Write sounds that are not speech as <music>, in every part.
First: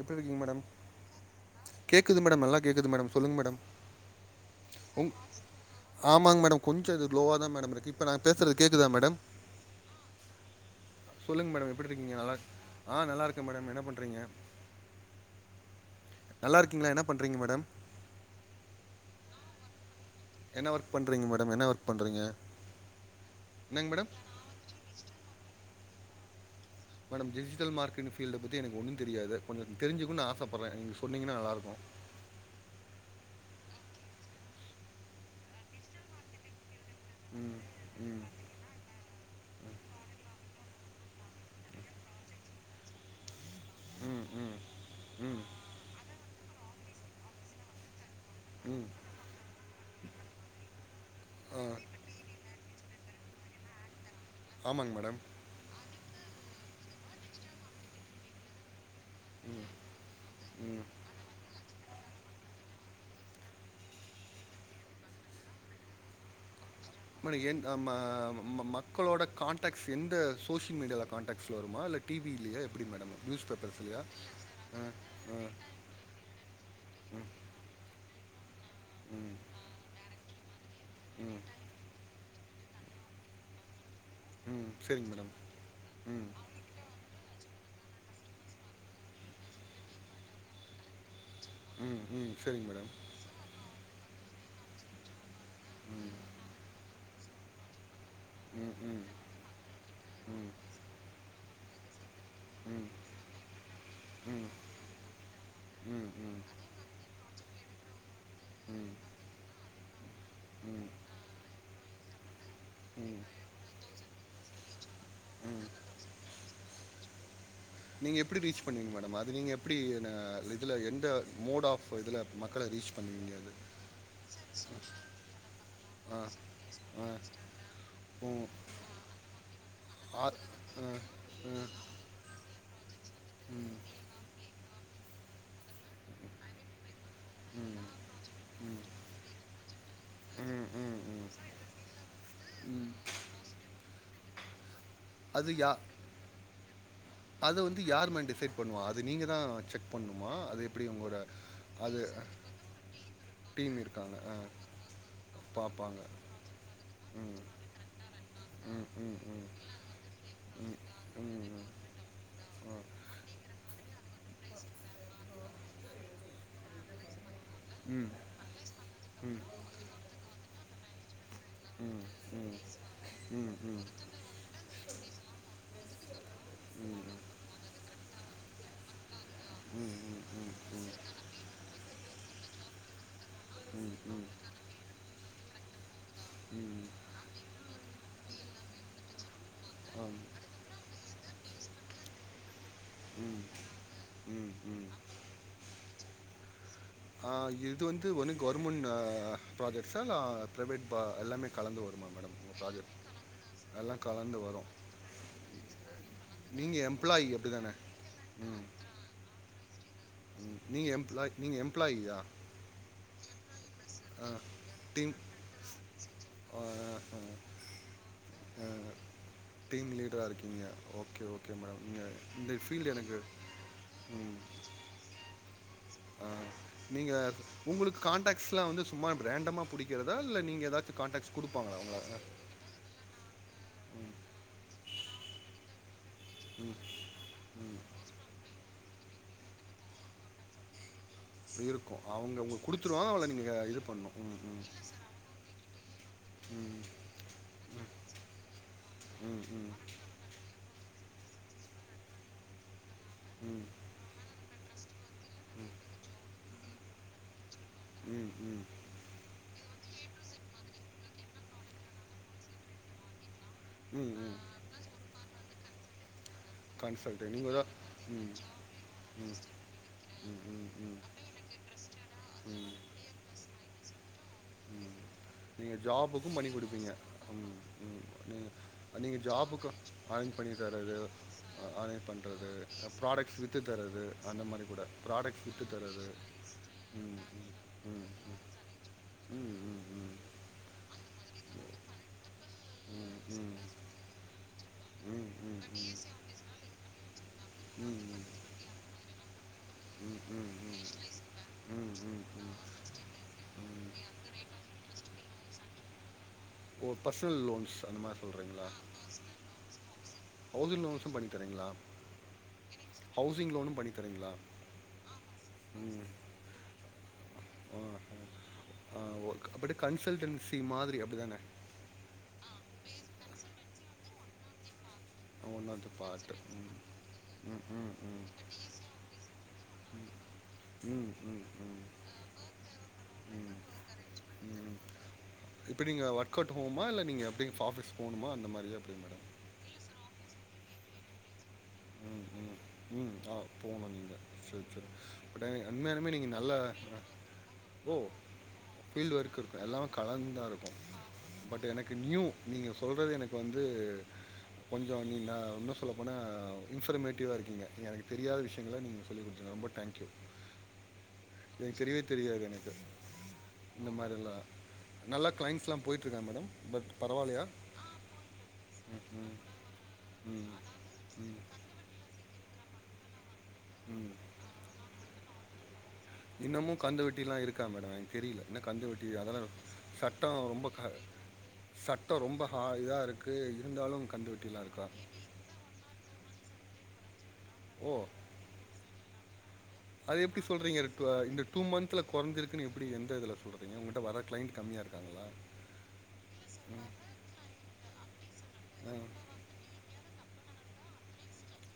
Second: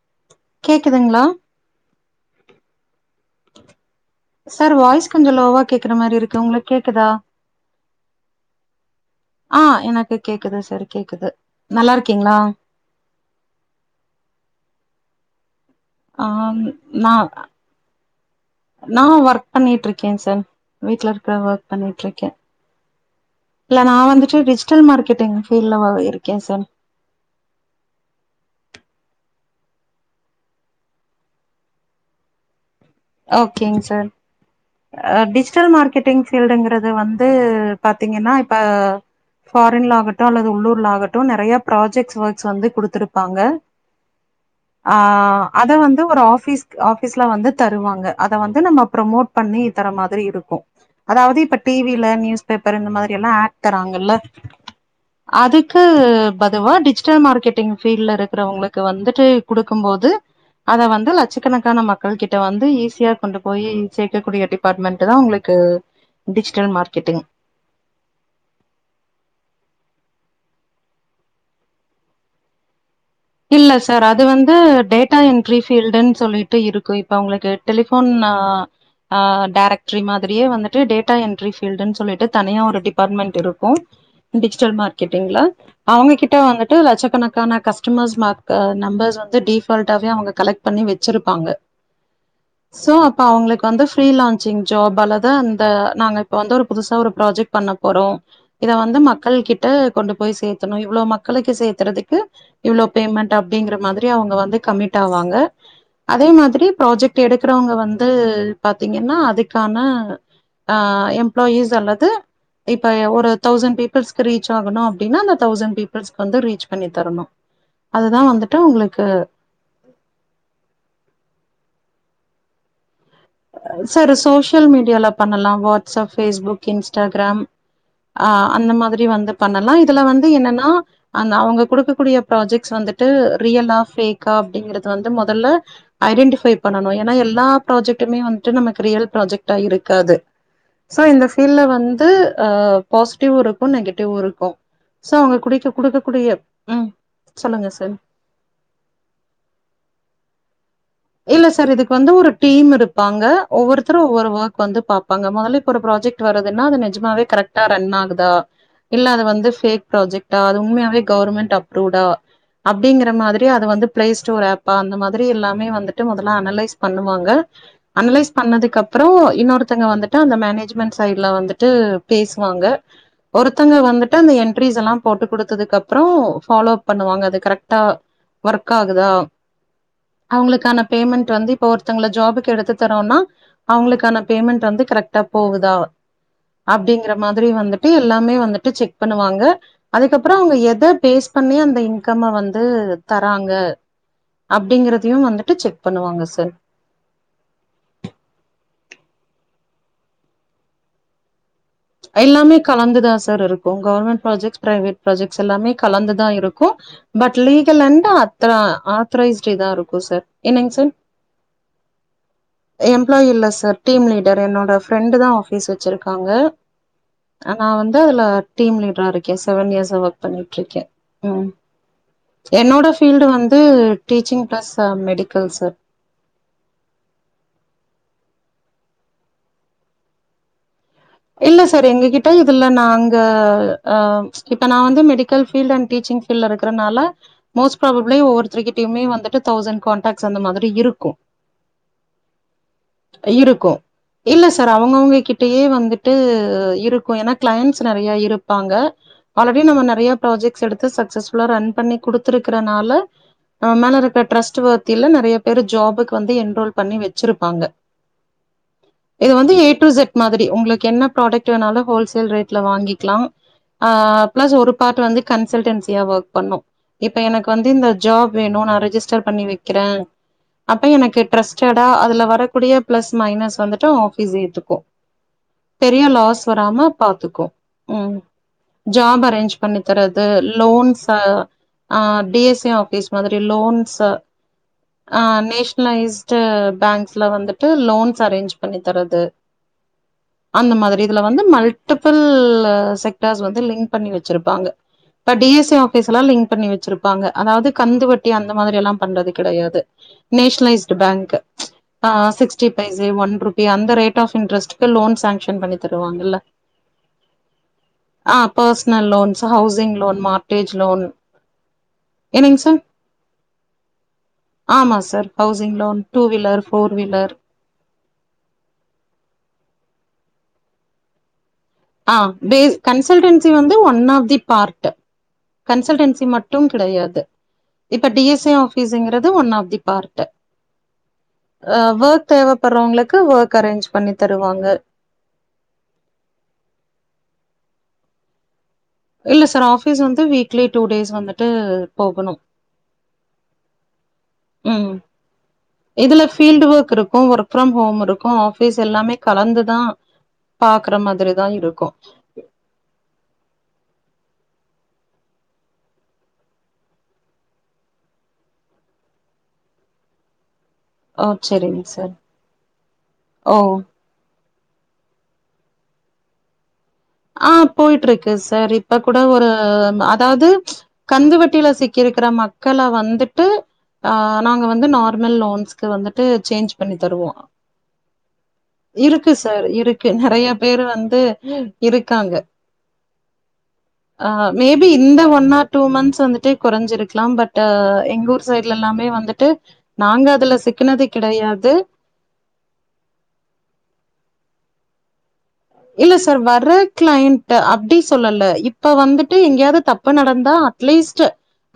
எப்டி இருக்கீங்க மேடம் கேக்குதுங்களா கேக்குது மேடம் நல்லா கேக்குது மேடம் சொல்லுங்கள் மேடம் சார் வாய்ஸ் உங் கொஞ்சோ லோவா கேக்குற மாரி இருக்கு ஆமாங்க மேடம் உங்களுக்கு கொஞ்சம் இது கேக்குதா லோவாக தான் மேடம் இருக்குது இப்போ நான் பேசுகிறது கேட்குதா ஆஹ் எனக்கு கேக்குது சார் கேக்குது சொல்லுங்க மேடம் எப்டி இருக்கீங்க நல்லா இருக்கீங்களா ஆஹ் நல்லா இருக்கே மேடம் என்ன பண்றீங்க ஆஹ் நா பண்ணுறீங்க மேடம் நா வொர்க் பண்ணிட்டுருக் கேன் சார் என்ன ஒர்க் வீட்டுல பண்ணுறீங்க இருக்கற மேடம் ஒர்க் என்ன பண்ணிட்டு பண்ணுறீங்க இருக்கே இல்ல என்னங்க நா மேடம் வந்துட்டு டிஜிட்டல் மார்கெட்டிங் ஃபீல் இல்லவா இருக்கேன் sir madam digital marketing field பத்தி எனக்கு ஒன்னும் தெரியாது கொஞ்சோ தெரிஞ்சுக்கோன்னு ஆசப்பட்றே நீங்க சொன்னீங்கன்னா நல்லாருக்கோ ஓகேங் சார் ஆ டிஜிட்டல் மார்க்கெட்டிங் ஃபீல்டுங்கறது அது வந்து ம் ம் பாத்தீங்கன்னா இப்ப பாரின்ல ஆகட்டும் அல்லது உள்ளூர் ஆகட்டும் நெறய ப்ராஜெக்ட்ஸ் ஒர்க்ஸ் வந்து குடுத்திருப்பாங்க ம் ம் ம் ஆஹ் அத வந்து ஒரு ஆபீஸ் ஆஃபீஸ்ல வந்து தருவாங்க அத வந்து நம்ம ம் ப்ரமோட் பண்ணி தர மாதிரி இருக்கோ அதாவது இப்ப ஆ டி வி ல நியூஸ் பேப்பர் இந் மாரி எல்லா ஆட்தராங்கல்ல ஆமாங்க மேடம் அதுக்கு பதுவா டிஜிட்டல் மார்க்கெட்டிங் ஃபீல்டுல இருக்கறவங்களுக் க் வந்துட்டு குடுக்கும் போது ம் அத வந்து லட்சக்கணக்கான மக்க கல்கெட் அத் வந்து ஈஸியா கொண்டு போய் சேர்க்கக்கூடிய டிபார்ட்மெண்ட் தான் உங்களுக்கு டிஜிட்டல் மார்க ளோட ஏன் ஆம் மா ம மக்களோட கான்டாக்ட் எந்த சோஷியல் மீடியாவுல கான்டாக்ட்ஸில் வருமா இல்ல டிவிலேயே எப்படி மேடம் நியூஸ் இல்ல பேப்பர்ஸ்லையா சார் அது வந்து ஆ டேட்டா ஆ என்ட்ரி ஃபீல்டுன்னு சொல்லிட்டு இருக்கு இப்ப அவுங்களுக்கு டெலிஃபோன் ஆஹ் ஆ ம் டேரக்ட்ரி மாதிரியே வந்துட்டு டேட்டா ம் என்ட்ரி ஃபீல்டுன்னு சொல்லிட்டு தனியா ஒரு டிபார்ட்மெண்ட் இருக்கும் ம் டிஜிட்டல் சரிங்க மேடம் மார்க்கெட்டிங்ல ம் அவங்ககிட்ட வந்துட்டு லட்சக்கணக்கான சும்மா ஸமாக் ஆஹ் நம்பர்ஸ் வந்து டிபால்ட்டாவே அவங்க கலெக்ட் பண்ணி வச்சுருப் பாங்க ம் ம் சரிங்க மேடம் சோ அப்ப அவங்களுக்கு வந்து ஃப்ரீலான்சிங் ஜாப்பாலதா இந்த நாங்க இப்போ வந்து ஒரு புதுச ஒரு ப்ராஜெக்ட் பண்ண போறோ இத ம் வந்து ம் மக்கள் கிட்ட கொண்டு போய் ம் சேத்தணு இவ்ளோ மக்களுக்கு சேத்தறதுக்கு ம் இவ்ளோ ம் பேமெண்ட் அப்டிங்கற மாதிரி அவங்க ம் வந்து கமிட் ஆவாங்க அதே ம் மாதிரி ப்ராஜெக்ட் எடு க்கிறவங்க வந்து து ம் பாத்தீங்கன்னா அதுக்கான அ ம் எம்ப்ளோயிஸல்ல து இப்ப ம் ஒரு தௌசண்ட் பீப்புள்ஸ்கு ரீச் சாகனு அப்டின்னா அந்த தௌசண்ட் பீப்புள்ஸ்க்கு வந்து ரீச் ப பண்ணி தரணு நீங்க அதுதா எப்படி வந்துட்டு ரீச் பண்ணீங்க உங்களுக்கு மேடம் அது நீங்க எப்டி இதுல எந்த மோட் ஆப் இதுல மக்கள ரீச் பண்ணுவீங்க அது சர் சோஷியல் மீடியால பண்ணலா வாட்ஸப் ஆ பேஸ்புக் ஆ இன்ஸ்டாகிராம் அ ம் அந்த மாதிரி வந்து பண்ணலா இதுல வந்து ஆ என்னன்னா ஆ அந்த அவங்க குடுக்கக்கூடிய ப்ராஜெக்ட் ஸ் வந்துட்டு ரியலா ஃபேக்கா அப்டிங்கிறது வந்து மொதல்ல ஐடென்டிஃபை பன்னனு ஏன்னா எல்லா ப்ராஜெக்ட் ட்டுமே வந்துட்டு நமக்கு ரியல் ப்ராஜெக்டாஇருக்காது ம் ம் சோ இந்த ம் பீல்ல வந்து அ ம் பாசிட்டிவ் இருக்கும் நெகடிவ் இருக்கும் கு சோ அவுங்க அது குடிக்க யா குடுக்க கூடிய உஹ்ம் அத வந்து யாரு மே டிசைட் பண்ணுவா அது நீங்க தா செக் பண்ணுமா அது எப்படி உங்களோட இல்ல சார் இதுக்கு அது வந்து ஒரு டீம் இருப்பாங்க டீம் ஒவ்வொருத்தரும் இருக்காங்க. ஒவ்வொரு அ ஒர்க் வந்து பாப்பாங்க மொதல்ல இப்ப ஒரு பார்ப்பாங்க. ப்ராஜெக்ட் வருறதுன்னா அது நெஜமாவே கரெக்ட்டா ரன் ஆகுதா ம், இல்ல ம், அது ம். வந்து ஃபேக் ப்ராஜெக்ட்டா அது உண்மையாவே ம், கவுர்மண்ட் ம். அப்ரூவ்டா அ. அப்டிங்கிற மாதிரி அது வந்து பிளே ஸ்டோர் ஆப்பா அந்த மாதிரி எல்லாமே வந்து டு மொதல்ல அனலைஸ் பண்ணுவாங்க ம், அனலைஸ் பண்ணதுக்கப்றோ ம், ம், இன்னொருத்தங்க வந்துட்டு அந்த மேனேஜ் மண்ட் சைட் ல வந்துட்டு ம். ம், ம், பேசுவாங்க ம், ம், ஒருத்தங்க ம், வந்துட்டு அந்த என்ட்ரிஸல்லா போட்டு குடுத்ததுக்கப்றோ ஃபாலோப் ம், பண்ணுவாங்க அது கரக்டா ஒர்க் ஆகுதா அவுங்களுக்கான மண்ட் வந்து இப்ப ஒருத்தங்கள ஜாபுக்கு எடுத்து தரோனா ம், ம், அவுங்களுக்கான ம், பேமெண்ட் வந்து கரெக்ட் ட்டா போகுதா ம். அப்டிங்கற மாதிரி வந்துட் டு எல்லாமே வந்துட்டு செக் பண்ணுவாங்க ஆம். அதுக்கப்புறம் அவுங்க எத பேஸ் பண்ணி அந்த இன்கம வந் து ம், தராங்க ம், ம். அப்டிங்கறதையும் வந்துட்டு செக் பண்ணுவாங்க சார் ஆஹ் இது வந்து ஒன்னு கவர்மண்ட் ப்ராஜெக்ட்ஸா இல்ல பிரைவேட் பா எல்லாமே கலந்து வருமா மேடம் உங்க எல்லாமே ப்ராஜெக்ட்? கலந்துதான் சார் இருக்கும் எல்லாம் கவர்மண்ட் கலந்து ப்ராஜெக்ட்ஸ் வரும். பைவேட் ப்ராஜெக்ட்ஸ் எல்லாமே கலந்துதா இருக்கும் நீங்க எம்ப்ளாயி பட் அப்படிதானே? லீகல் அண்ட் அத் ம், ஆத்தரைஸ்ட் இதான் இருக் கு சார் ம். என்னங் நீங்க சார் எம்ப்ளாய் நீங்க எம்ப்ளாயியா? எம்ப்ளாயி இல்ல சார் டீம் லீடர் என்னோட டீம் ஃப்ரெண்டு தான் ஆபீஸ் வச்சிருக்காங்க நான் வந்து அதுல டீம் லீடரா இருக்கேன் செவன் டீம் இயர்ஸா ஒர்க் லீடராக பண்ணிட்டு இருக்கீங்க இருக்கேன் ஓகே ம் ஓகே மேடம் நீங்கள் இந்த என்னோட எனக்கு ஃபீல்டு வந்து டீச்சிங் ப்ளஸு மெடிக்கல் சார் ஆ நீங்க உங்களுக்கு கான்டாக்ஸ் எல்லாம் வந்து சும்மா பிரேண்டமா புடிக்கிறதா இல்ல நீங்க ஏதாவ இல்ல சார் எங்ககிட்ட இதுல நான் அங்க ஆஹ் இப்ப நான் வந் மெடிக்கல் ஃபீல்டு அண்டு டீச்சிங் ட்ல ம் இருக்கிறனால மோஸ்ட் ப்ராபப்ளி ஒவ்வொருத்தருக் டுயுமே வந்துட்டு தௌசண்ட் கான்டாக்ட்ஸ் அந்த மாதிரி இருக்கும் இருக்கும் அவுங்க உங்களுக் குடுத்துருவாங்க அவுங்கள நீங்க இருக்கு இது பண்ணணும் உம் உம் து இருக்கும் ஏன்னா கிளைண்ட்ஸ் நெறைய இருப்பாங்க ம் ஆல்ரெடி ம் நம்ம நெறைய ப்ராஜெக்ட்ஸ் எடுத்து சக்ஸஸ்ஃபுல்லா ரன் பண்ணி குடுத்துருக்கறனால ம் ஆ மேல இருக்க ட்ரஸ்ட் வந் ஃபீல்ட்ல நெறைய பேரு ஜாபுக்கு வந்து என்ரோல் பண்ணி வச்சிருப்பாங்க உம் உம் டூ செட் மாதிரி உங்ளுக் கென்ன ப்ராடக்ட் வேணாலு ஹோல்சேல் ரேட்ல வாங்கிக்லா ம் ஆஹ் ம் பிளஸ் ஒரு பாட்டு வந்து கன் செல்டென்சியா வொக் பண்ணு இப்ப கன்சல்ட்டு எனக்கு நீங்கள் வந்து தான் இந்த ம் ஜாப் வேணு நா ரெஜிஸ்டர் பண்ணி வெக்கிறே ம் ம் அப்ப ம் எனக்கு ட்ரஸ்டேடா அதுல வரக்கூடிய பிளஸ் மைனஸ் வந்துட்டு ஃபீஸ ஏத்துக்கோ நீங்க ஜாபுக்கும் பண்ணி குடுப்பீங்க ம் ம் ம் அ நீங்க ஜாப் அரேஞ்ச் ஜாபுக்கு பண்ணி தரது அரேஞ்ச் பண்ணி தரது லோன்ஸ் அரே ஆ டி பண்றது எஸ் ஏ ஆஃபீஸ் ப்ராடக்ட்ஸ் மாதிரி வித்து லோன்ஸ் தர்றது ஆ அந்த மாரி கூட ஆ ப்ராடக்ட்ஸ் வித்து தர்றது நேஷ்னலைஸ்டு ம் பேங்க்ஸ்ல ம் டு ம் ம் ம் அந்த மாதிரி இதுல வந்து மல்டிபிள் ல ம் ம் செக்டார்ஸ் வந்து லிங் பண்ணி வெச்சிருப்பாங்க ம் ம் ம் ம் ம் இப்ப டி ம் எஸ் ஏ ஆஃபிஸ் ம் எல்லா லிங் பண்ணி வெச்சிருப் பாங்க அதாவ்து கந்துவட்டி அந்த மாதிரி எல்லாம் பண்றது கெடையாது நேஷ்னலைஸ்டு பேங்க் ம் ம் ஆ ம் ம் சிக்ஸ்டி பைசே ஒன்ருபி அந்த ரேட் ஆஃப் இன்ட்ரஸ்ட்க்கு லோன் சேங்ஷன் பண்ணி தருவாங்கல்ல ஓ பர்சனல் லோன்ஸ் அந்த மாதிரி ஆ சொல்கிறீங்களா personal loans housing loan mortgage housing loan லோன்ஸும் பண்ணி தரீங்களா என்னுங் சார் ஹவுசிங் லோனும் பண்ணி தரீங்களா ஆமா sir housing loan two wheeler four வீ அ அ ஒக் அப்படி கன்சல்டன்சி மாதிரி அப்டி தானே ஆ பேஸ் கன்சல்டன்சி வந்து one of the part one of the consultancy part மட்டும் கிடையாது ம், ம், இப்ப டி ம். எஸ் ஏ ஆஃபிஸ்ங்கிறது ஒன் ஆஃப் தி பார்ட்டு ம், ம், அ ம், வொக் தேவப்பட்றவங்களுக்கு ம், வொக் ம். அரேஞ்ச் பண்ணி தருவாங்க மா இல்ல நீங்க அப்டி ஆஃபிஸ் போணுமா அந்த மாரி எப்டி இல்ல சார் ஆஃபீஸ் வந்து வீக்லி டூ டேஸ் வந்துட் ட்டு ம், போகணு செரி செரி ம் பட் <unintelligible> இதுல நீங்க நல்ல ஃபீல்டு ஒர்க் இருக்கு ஒர்க் ஃப்ரம் ஓ ஹோம் இருக்கு ஆபீஸ் எல்லாமே ஃபீல்டு ஒர்க் இருக்கு கலந்துதா எல்லாமே கலந்தா இருக்கு பாக்குற மாதிரிதா பட் இருக்கு எனக்கு நியூ நீங்க சொல்றது எனக்கு வந்து கொஞ்சோ நீ நா இன்னு சொல்ல போனா இன்ஃபர்மேட்டிவா இருக்கீங்க எனக்கு தெரியாத விஷ்யங்கள நீங்க சொல்லி <inaudible> ரொம்ப டேங்க்யூ ஓ இது சரிங்க தெரிவே சார் தெரியாது எனக்கு ஓ இந்த மாரில்லா நல்லா கிளைண்ட்ஸ்ல்லா போயிட்ருக்கா மேடம் பட் பரவாயில்லையா ஆ போய்ட்டு இருக்கு சார் இப்ப ம் கூட ம் ஒரு அம் அதாவ்து ம் ம் கந்துவட்டியில சிக்கிருக்கிற மக் க்கல வந்துட் டு ஆ ம் நாங்க வந்து நா நல்லோன்ஸ் க்கு வந்துட்டு சேஞ்ச் இன்னமும் பண்ணி கந்து தருவோ வெட்டிலாம் இருக்கா மேடம் எனக்கு தெரியல இன்னும் கந்து வெட்டி இருக்கு அதெல்லாம் சார் இருக்கு சட்டம் நெறையா ரொம்ப பேரு க வந்து சட்டம் இருக்காங்க ரொம்ப ஹா இதாக இருக்குது இருந்தாலும் ஆ கந்து வெட்டிலாம் இருக்கா மேபி இந்த ஒன் ஆர் டூ மந்த்ஸ் வந்துட்டு குறைஞ்சிருக் ஓ வந்துட்டு அது நாங்க எப்படி அதுல சொல்றீங்க சிக்குனது இந்த டூ கிடையாது மந்த்ல குறைஞ்சிருக்குன்னு எப்படி எந்த இதல சொல்றீங்க உங்கட்ட வர கிளைண்ட் கம்மியா இருக்காங்களா இல்ல சார் வர கிளைண்ட் அப்படி சொல்லல ஆ, இப்ப வந்துட்டு எங்கியாவது தப்பு நடந் அ அட்லீஸ்ட்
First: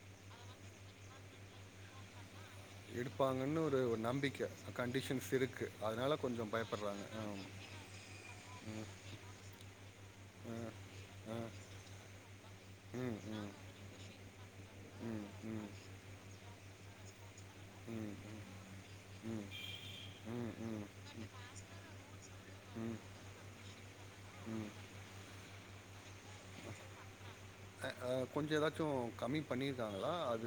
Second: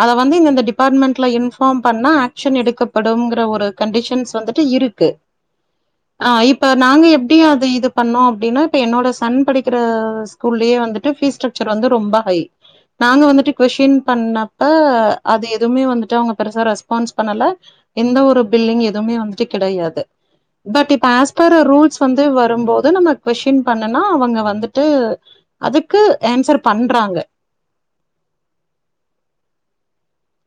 அத வந்து இந்த இந்த டிபார்ட்மெண்ட்ல இன்பார்ம் பண்ண ஆக் சன் எடுக்கப்படும் எடுப்பாங்கன்னு ஒரு கண்டிஷன்ஸ் நம்பிக்கை வந்துட்டு இருக்கு கண்டிஷன்ஸ் இருக்குது அதனால ஆ கொஞ்சம் இப்ப பயப்படுறாங்க நாங்க ஆ எப்படி அத இது பண்ணோம் அப்படின்னா என்னோட சன் படிக்கிற ஸ்கூல்லயே வந்துட்டு பீ ஆ ஸ்டக்சர் வந்து ரொம்ப ஹை ம் நாங்க ம் வந்துட்டு கொஸ்டின் பண்ணப்ப ம் அது ம் எதுவுமே வந்துட்டு அவங்க பெருசா ரெஸ் பான்ஸ் பண்ல ம் எந்த ம் ஒரு பில்டிங் எதுவுமே வந்துட்டு கிடையாது ம் ம் ஃபட் இப்ப ஆஸ்பார் ரூல்ஸ் வந்து வரும்போது ம் நம்ம கொஸ்டின் பண்ணனா அவங்க ம் வந்துட்டு அதுக்கு ஆன்சர் பண்றாங்க அ அ கொஞ்சோ ஏதாச்சு கம்மி பண்ணிர்காங்களா அது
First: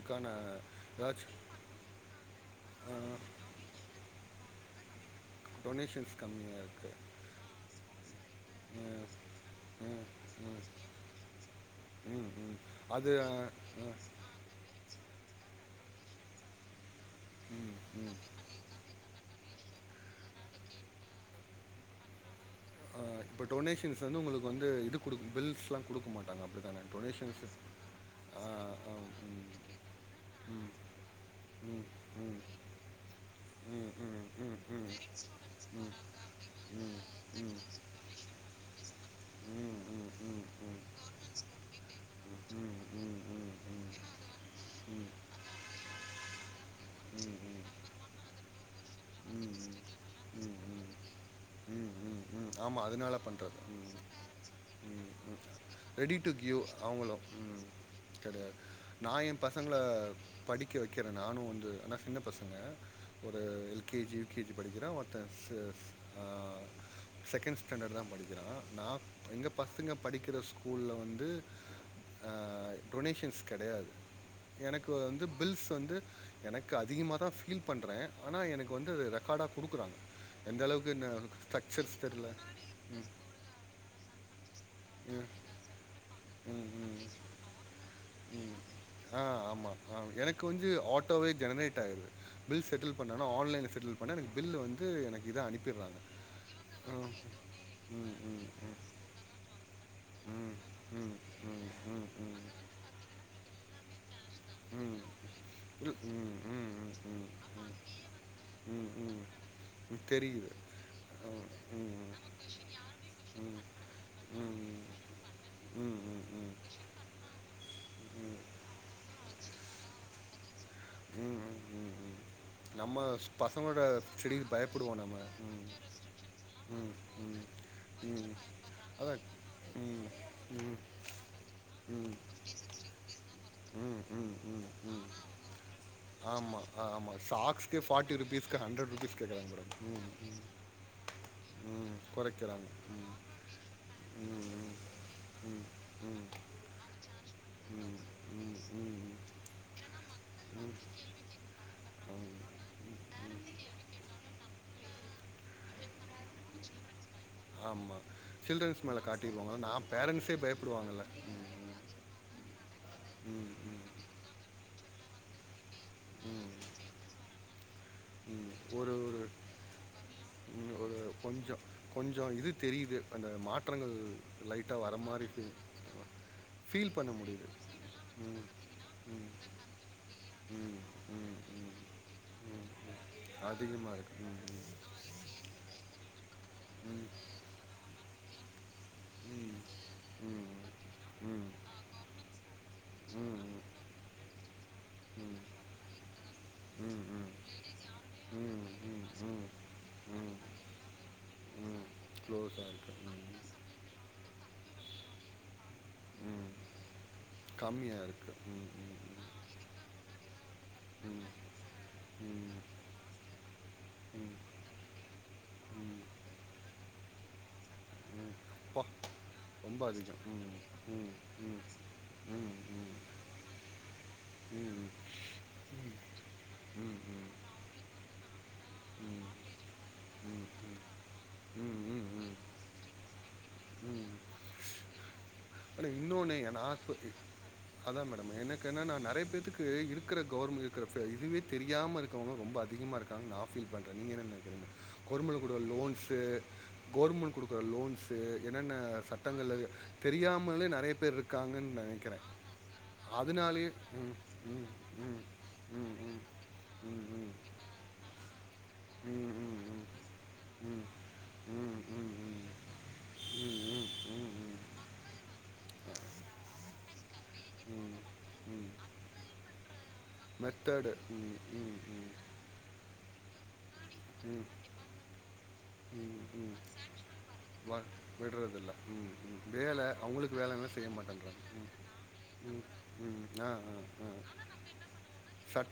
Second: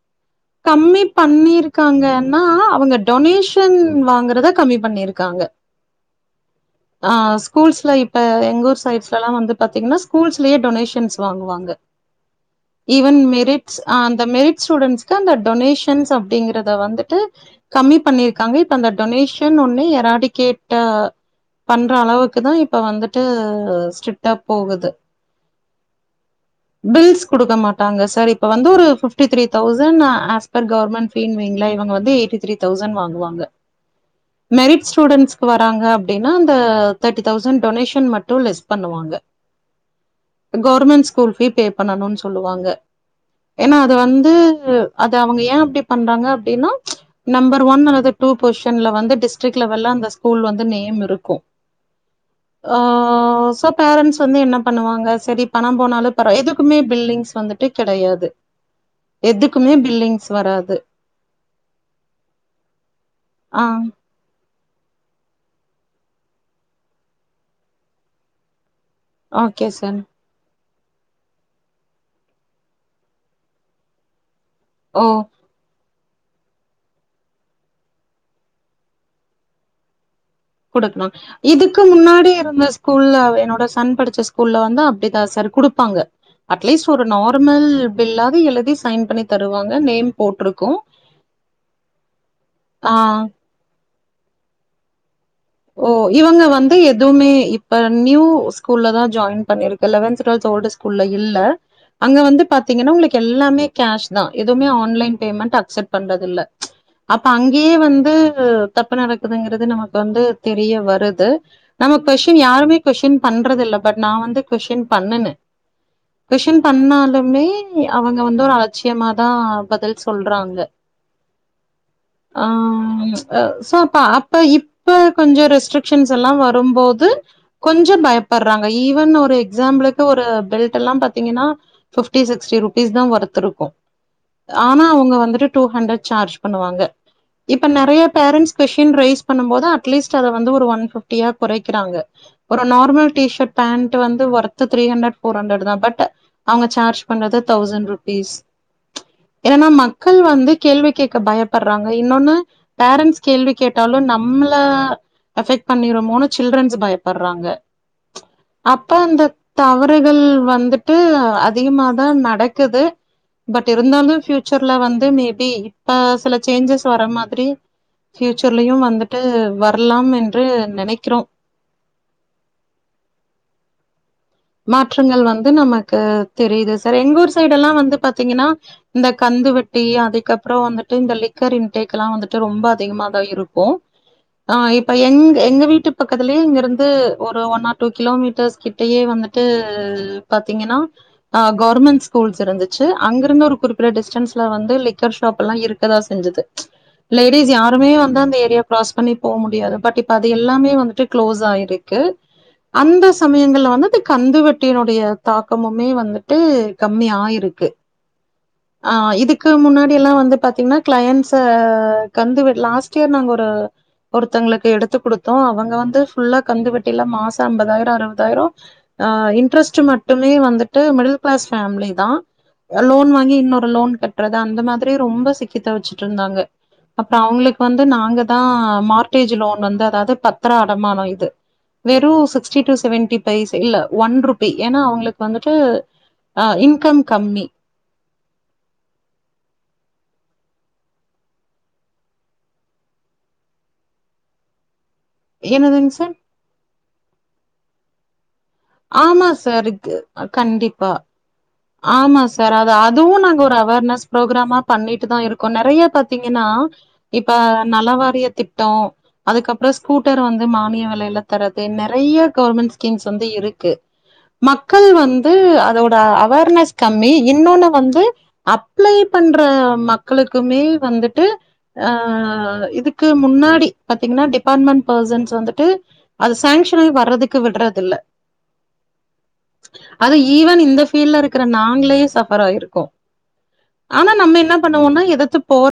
கம்மி பண்ணிருக்காங்கன்னா அவங்க அ டொனேஷன் வாங்கறத கம்மி பண்ணிருக் காங்க டொனேஷன்ஸ் கம்மியாக இருக்குது ஆ ஸ்கூல்ஸ்ல இப்ப எங்கூர் ம் சைட்ஸ்லலா வந்து பாத்தீங்கனா ம் ஸ்கூல்ஸ்லயே ம் டொனேசன்ஸ் வாங்குவாங்க ம் ம் அது ஈவன் அ, மெரிட்ஸ் அ, அந்த மெரிட் ஸ்டூடண்ட்ஸ் டொனேஷன்ஸ் அப்டிங்கறத வந்து டு கம்மி ம் பண்ணிருக்காங்க இப்ப அந்த டொனேஷ் ஒன்னே யாராடி கேட்ட பண்ற அளவுக்கு தா இப் ஆ இப்போ டொனேஷன்ஸ் வந்து உங்களுக்கு வந்து இது குடுக்கும் பில்ஸ்லா குடுக்க மாட்டாங்க அப்டி தான பில்ஸ் டொனேஷன்ஸ் குடுக்க ஆஹ் ம் ந அஸ் பெர் கவ்ர்மெண்ட் பீன் வைங்கள ம் இவங்க வந்து ம் எய்ட்டி த்ரீ தவ்சண் வாங்குவாங்க ம் ம் ம் ம் ம் ம் ம் ம் ம் ம் மெரிட் ஸ்டூடன்ஸ்கு வராங்க அப்டின்னா இந்த தர்ட்டி தௌவ்சண் டொனே டூ லெஸ் பண்ணுவாங்க ம் ம் ம் கவர்மெண் ஸ்கூல் பீ பே பண்ணணுன் சொல்லுவாங்க ஏனா அது வந்து து அத அவங்க ஏ அப்டி பண்றாங்க அப்டின்னா நம்பர் ஒன் அல்லது டூ போஸன்ல வந்து ம் டிஸ்ரிக் லெவல்ல அந்த ஸ்கூல் ம் வந்நு ம் ம் நேம் இருக்கு ம் ம் ம் ஆமாம் அதனால ஆஹ் பண்ணுறது சோ ம் பேரண்ஸ் வந்து என்ன பண்ணுவாங்க ம் ம் சேரி பணம் போனாலு ரெடி டு பரவா கிவ் எதுக்குமே அவங்களும் பில்லிங்ஸ் வந்துட்டு கெடையாது எதுக்குமே பசங்கள பில்லிங்ஸ் படிக்க வராது வைக்கிற நானு வந்து ஆனா சின்ன பசங்க ஒரு ஆ எல் யூகேஜி படிக்கிறா ஒருத்தி ச ஸ் ஆ செகண்ட் ஸ்டண்டர்ட் தா படிக்கிறா நா எங்க ஓகே பசங்க சார் படிக்கிற ஸ் ஸ்கூல்ல வந்து அ டொனேஷன்ஸ் கெடையாது எனக்கு ஓ வந்து பில்ஸ் வந்து எனக்கு அதிகமா தா ஃபீல் பண்ற ஆனா எனக் வந்து ரெக்காடா குடுக்குறாங்க குடுக்ரா இதுக்கு முன்னாடி இருந்த ஸ்கூல்ல என்னோட சன் படிச்ச ஸ்கூல்ல வந்து டேட்டா ம் சர் குடுப்பாங்க ம் அட்லீஸ்ட் ம் ஒரு நார்மல் பில்லா ம். எழுதி சைன் ஆ பண்ணி ஆமா. தருவாங்க ஆ நேம் எனக்கு வந்து போட்ருக்கு ஆட்டோவே ஜெனரேட் ஆயிருது. பில் ஆ செட்டில் பண்ணேன்னா, ஆன்லைன்ல செட்டில் பண்ண எனக்கு பில் வந்து எனக் ஓ இவங்க வந்து எதுமே இப்ப ம். நியூ ம். ஸ்கூல்லதா ஜாய்ன் பண்ணிருக் இப்ப லெவன்த் ம். டுவெல்த் ம். ஓல்டு ஸ்கூல்ல ம். இல்ல ம். ம். அங்க வந்து ம். பாத்திங்கனா உங்களுக்கு எல்லாமே கேஷ் தா எதுமே ம். ஆன்லைன் பேமெண்ட் அக்சட் இல் பண்றது ம். இல்ல ம். ம். அப்ப ம். அங்கயே வந்து ம். ம். தப்பு ம். நடக்குதுங்குறது நமக்கு ம். வந்து தெரியுது. தெரிய வருது ஆ, நம்ம ம். கொஸின் யாருமே கொஸின் ம். ம். பண்றதில்ல பட் நா வந்து ம். ம். கொஷின் பண்ணுன ம். ம். கொஷின் ம். பண்ணாலுமே அவங்க வந்து ஒரு அலட்சியமாதா பதில் சொல்றாங்க ம் ம் ம் ம் ஆ நம்ம பசங்களோட ஸ்டடிக்கு பயப்படுவோ நம்ம ம். ரெஸ்ட்ரிக்க்ஷன் எல்லா ம். வரும்போது ம். கொஞ்ச ம். பயப்படறாங்க ஈவன் அதான். ஒரு எக்ஸாம்புளுக்கு ம். ஒரு ம். பெல்ட் எல்லா பாத்திங்கனா ம், ஃபிஃப்ட்டி சிக்ஸ்ட்டி ருபீஸ்தா ஒர்த் இருக்கு ம், ம், ம், ஆனா ம். அவங்க வந்துட்டு டூ ஹண் ஆமா ஆ ஆமா சாக்ஸ்க்கே நெறைய ஃபாட்டி பேரண்ட்ஸ் ருபீஸ்கு ஹண்ட்ரட் கொஷின் ருபீஸ் ரைஸ் கேக்கறாங்க பண்ணும் போது மேடம் ம், அட்லீஸ்ட் அத ம், வந்து ஒரு ஒன் ஃபிஃப்ட்டியா ம். கொறைக்கிறாங்க ஒரு குறைக்கிறாங்க. நார்மல் ம், டீ ஷர்ட் பேண்ட் வந்து ஒர்த்து ம், த்ரி ஹண்ட்ரட் ஃபோர் ம், ம், ஹண்ட்ரட்தா பட் அவங்க சார்ஜ் பண்றது ம், தௌசண் ம், ருபீஸ் ம், ம். ஏனா மக்கள் வந்து கேள்வி கேக்க பயப்படறாங்க இன்னொன்னு பேரண்ட்ஸ் கேள்வி கேட்டாலு நம் அஃபெக்ட் பண்ணிருமோனு சில்ரன்ஸ் பயப்படறாங்க ஆமா. சில்ட்ரன்ஸ் அப்ப மேல அந்த காட்டிருவாங்கல்ல. நான் தவறுகள் பேரண்ட்ஸே வந்துட்டு பயப்படுவாங்கல்ல. அதிகமாதா நடக்குது ம், பட் இருந்தாலு பியூச்சர்ல வந்து ட்டு மே பி ப் ஆ சில ம், சேஞ்சஸ் வர மாதிரி ம். ஃபியூச்சர்லயு வந்து ட்டு வரலாம் என் று அது கொஞ்சம் கொஞ்சம் இது தெரியுது அந்த மாற் ற்றங்கள் மாற்றங்கள் வந்து நமக்கு தெரியுது ஃபீல் சார் பண்ண எங்க ஊர் முடியுது. சைடு எல்லாம் வந்து ம், பாத்தீங்கன்னா இந்த ம், கந்துவட்டி அதுக்கப்பறம் ம், வந்துட்டு இந்த ம், லிக்கர் ம். இன்டேக்லாம் வந்து ட்டு ரொம்ப அதிகமா தயிர் இருக்கும் அதிகமாக இருக்கு ம், ஆ இப்ப எங்க எங்க வீட்டு பக்கத்திலே இங்கிருந்து ம், ஒரு ஒன் ஆர் டூ கிலோமீட்டர்ஸ் கிட்டையே வந்து ட்டு ஆ ம், பாத்தீங்கன்னா ஆ ம், கவர்மெண்ட் ஸ்கூல்ஸ் இருந்துச்சு ம், ம், அங்கிருந்து ஒரு குறிப்பிட்ட டிஸ்டன்ஸ் ட்ல வந்து லிக்கர் ம், ம், ஷாப்பலாம் இருக்கதா செஞ்சுது ம், லேடிஸ் யாருமே வந்து அந்த ம், ஏரியா கிராஸ் ம், பண்ணி போ முடி யாது பட் இப்ப அது ம், எல்லாமே வந்துட்டு க்ளோஸ் ஆயிரு ம், க்கு க்ளோஸாக இருக்கு அந்த ம், சமயங்கள வந்து கந்து வட்டியினுடைய தாக் க்கமுமே வந்துட்டு ம், கம்மி ஆயிருக்கு கம்மியாக இருக்கு ம், ம், ஆஹ் இதுக்கு முன்னாடி எல்லாம் வந்து பாத்தீங்கா ம், கிளயன்ஸா கந்து வ ம், லாஸ்ட் இயர் நாங்க ஒரு ம், ஒருத்தங்களுக்கு எடுத்து குடுத்தோம் அவங்க ம், வந்து ம். ஃபுல்லா கந்துவட் இல்ல மாசம் அம்பதாயிரம் அறுவ தாயிரம் பா இன்ட்ரெஸ்ட் ரொம்ப அதிகம் மட்டுமே ம், வந்துட்டு ம், மிடில் கிளாஸ் ம், ம், ம், பேமிலிதா ம், ம், ம், ம், ம், லோன் வாங்கி இன்னும் லோன் கட்டுறது அந்த மாதிரி ரொம்ப சிக்கி தவிச்சுட்டு இருந்தாங்க அப்புறம் அவங்களுக்கு வந்து நாங்க தா தான் ம், மார்டேஜி லோன் வந்து அதாவது பத்தர அடமானம் இது ம், ம், வெறும் சிக்ஸ்ட்டி டு செவன்ட்டி பைசே இல்ல ம், ஒன் ருப்பி ஏன்னா அவங்களுக்கு வந்துட்டு ஆனா இன்னொன்னு ஆஹ் இன்கம் கம்மி ஏன்னா நிறைய பே்த்தக்கு இருக்கிற கவர்மெண்ட் இருக்கிற இதுவே தெரியாம இருக்கிறவங்க ரொம்ப அதிகமாக இருக்காங்கு நான் ஃபீல் பண்ணுறே நீ என்னு நான் தெரியுேன் குருமெண்ட் கொடுக்க என்னதுங்க லோன்ஸ் சார் கவர்மெண்ட் கொடுக்க ஒருலோன்ஸ் <unintelligible> ஆமா சார்க்கு கண்டிப்பா நெறைய பேர் இருக்காங்கன்னு ஆமா நெனைக்கிறேன். சார் அ அதுவும் நாங்க ஒரு அதனாலயே அவர்னஸ் ம், ப்ரோக்ராமா ம், பண்ணிட்டுதா ம், இருக்கோம் ம், நிறைய ம், பாத்தீங்கன்னா ம், ம், ம், இப்ப நலவாரிய திட்டம் ம், ம், அதுக்கப்புறம் ஸ்கூட்டர் வந்து ம், ம், மானிய ம், விலையில ம், தரது ம், நிறைய கவர்மெண்ட் ஸ்கீம்ஸ் வந்து இருக்கு ம், மக்கள் வந்து அதோட அவர்னஸ் கம்மி இன்னொன்னு ம், ம், வந்து ம், ம். அப்ளை பண்ற மக்களுக்குமே மெத்தடு வந்துட்டு ம் ம் அ ம் இதுக்கு முன்னாடி பாத்தீங்கன்னா ம் டிபார்ட்மென்ட் பர்சன்ஸ் வந்துட்டு ம் அது ம் சாங்ஷன் ஆயி வர்றதுக்கு விடுறது வ இல்ல விடுறதில்ல ம் ம் வேலை அது அவங்களுக்கு ஈவன் வேலைன்னா இந்த செய்ய பபீல்ட்ல இருக்கிற மாட்டேன்றாங்க நாங்களே சஃபர் ம் ம் ஆயிருக்கோம் ம் ஆ ஆ ஆனா ஆ நம்ம என்ன பண்ணுவோம்னா எதுத்து போடற சட்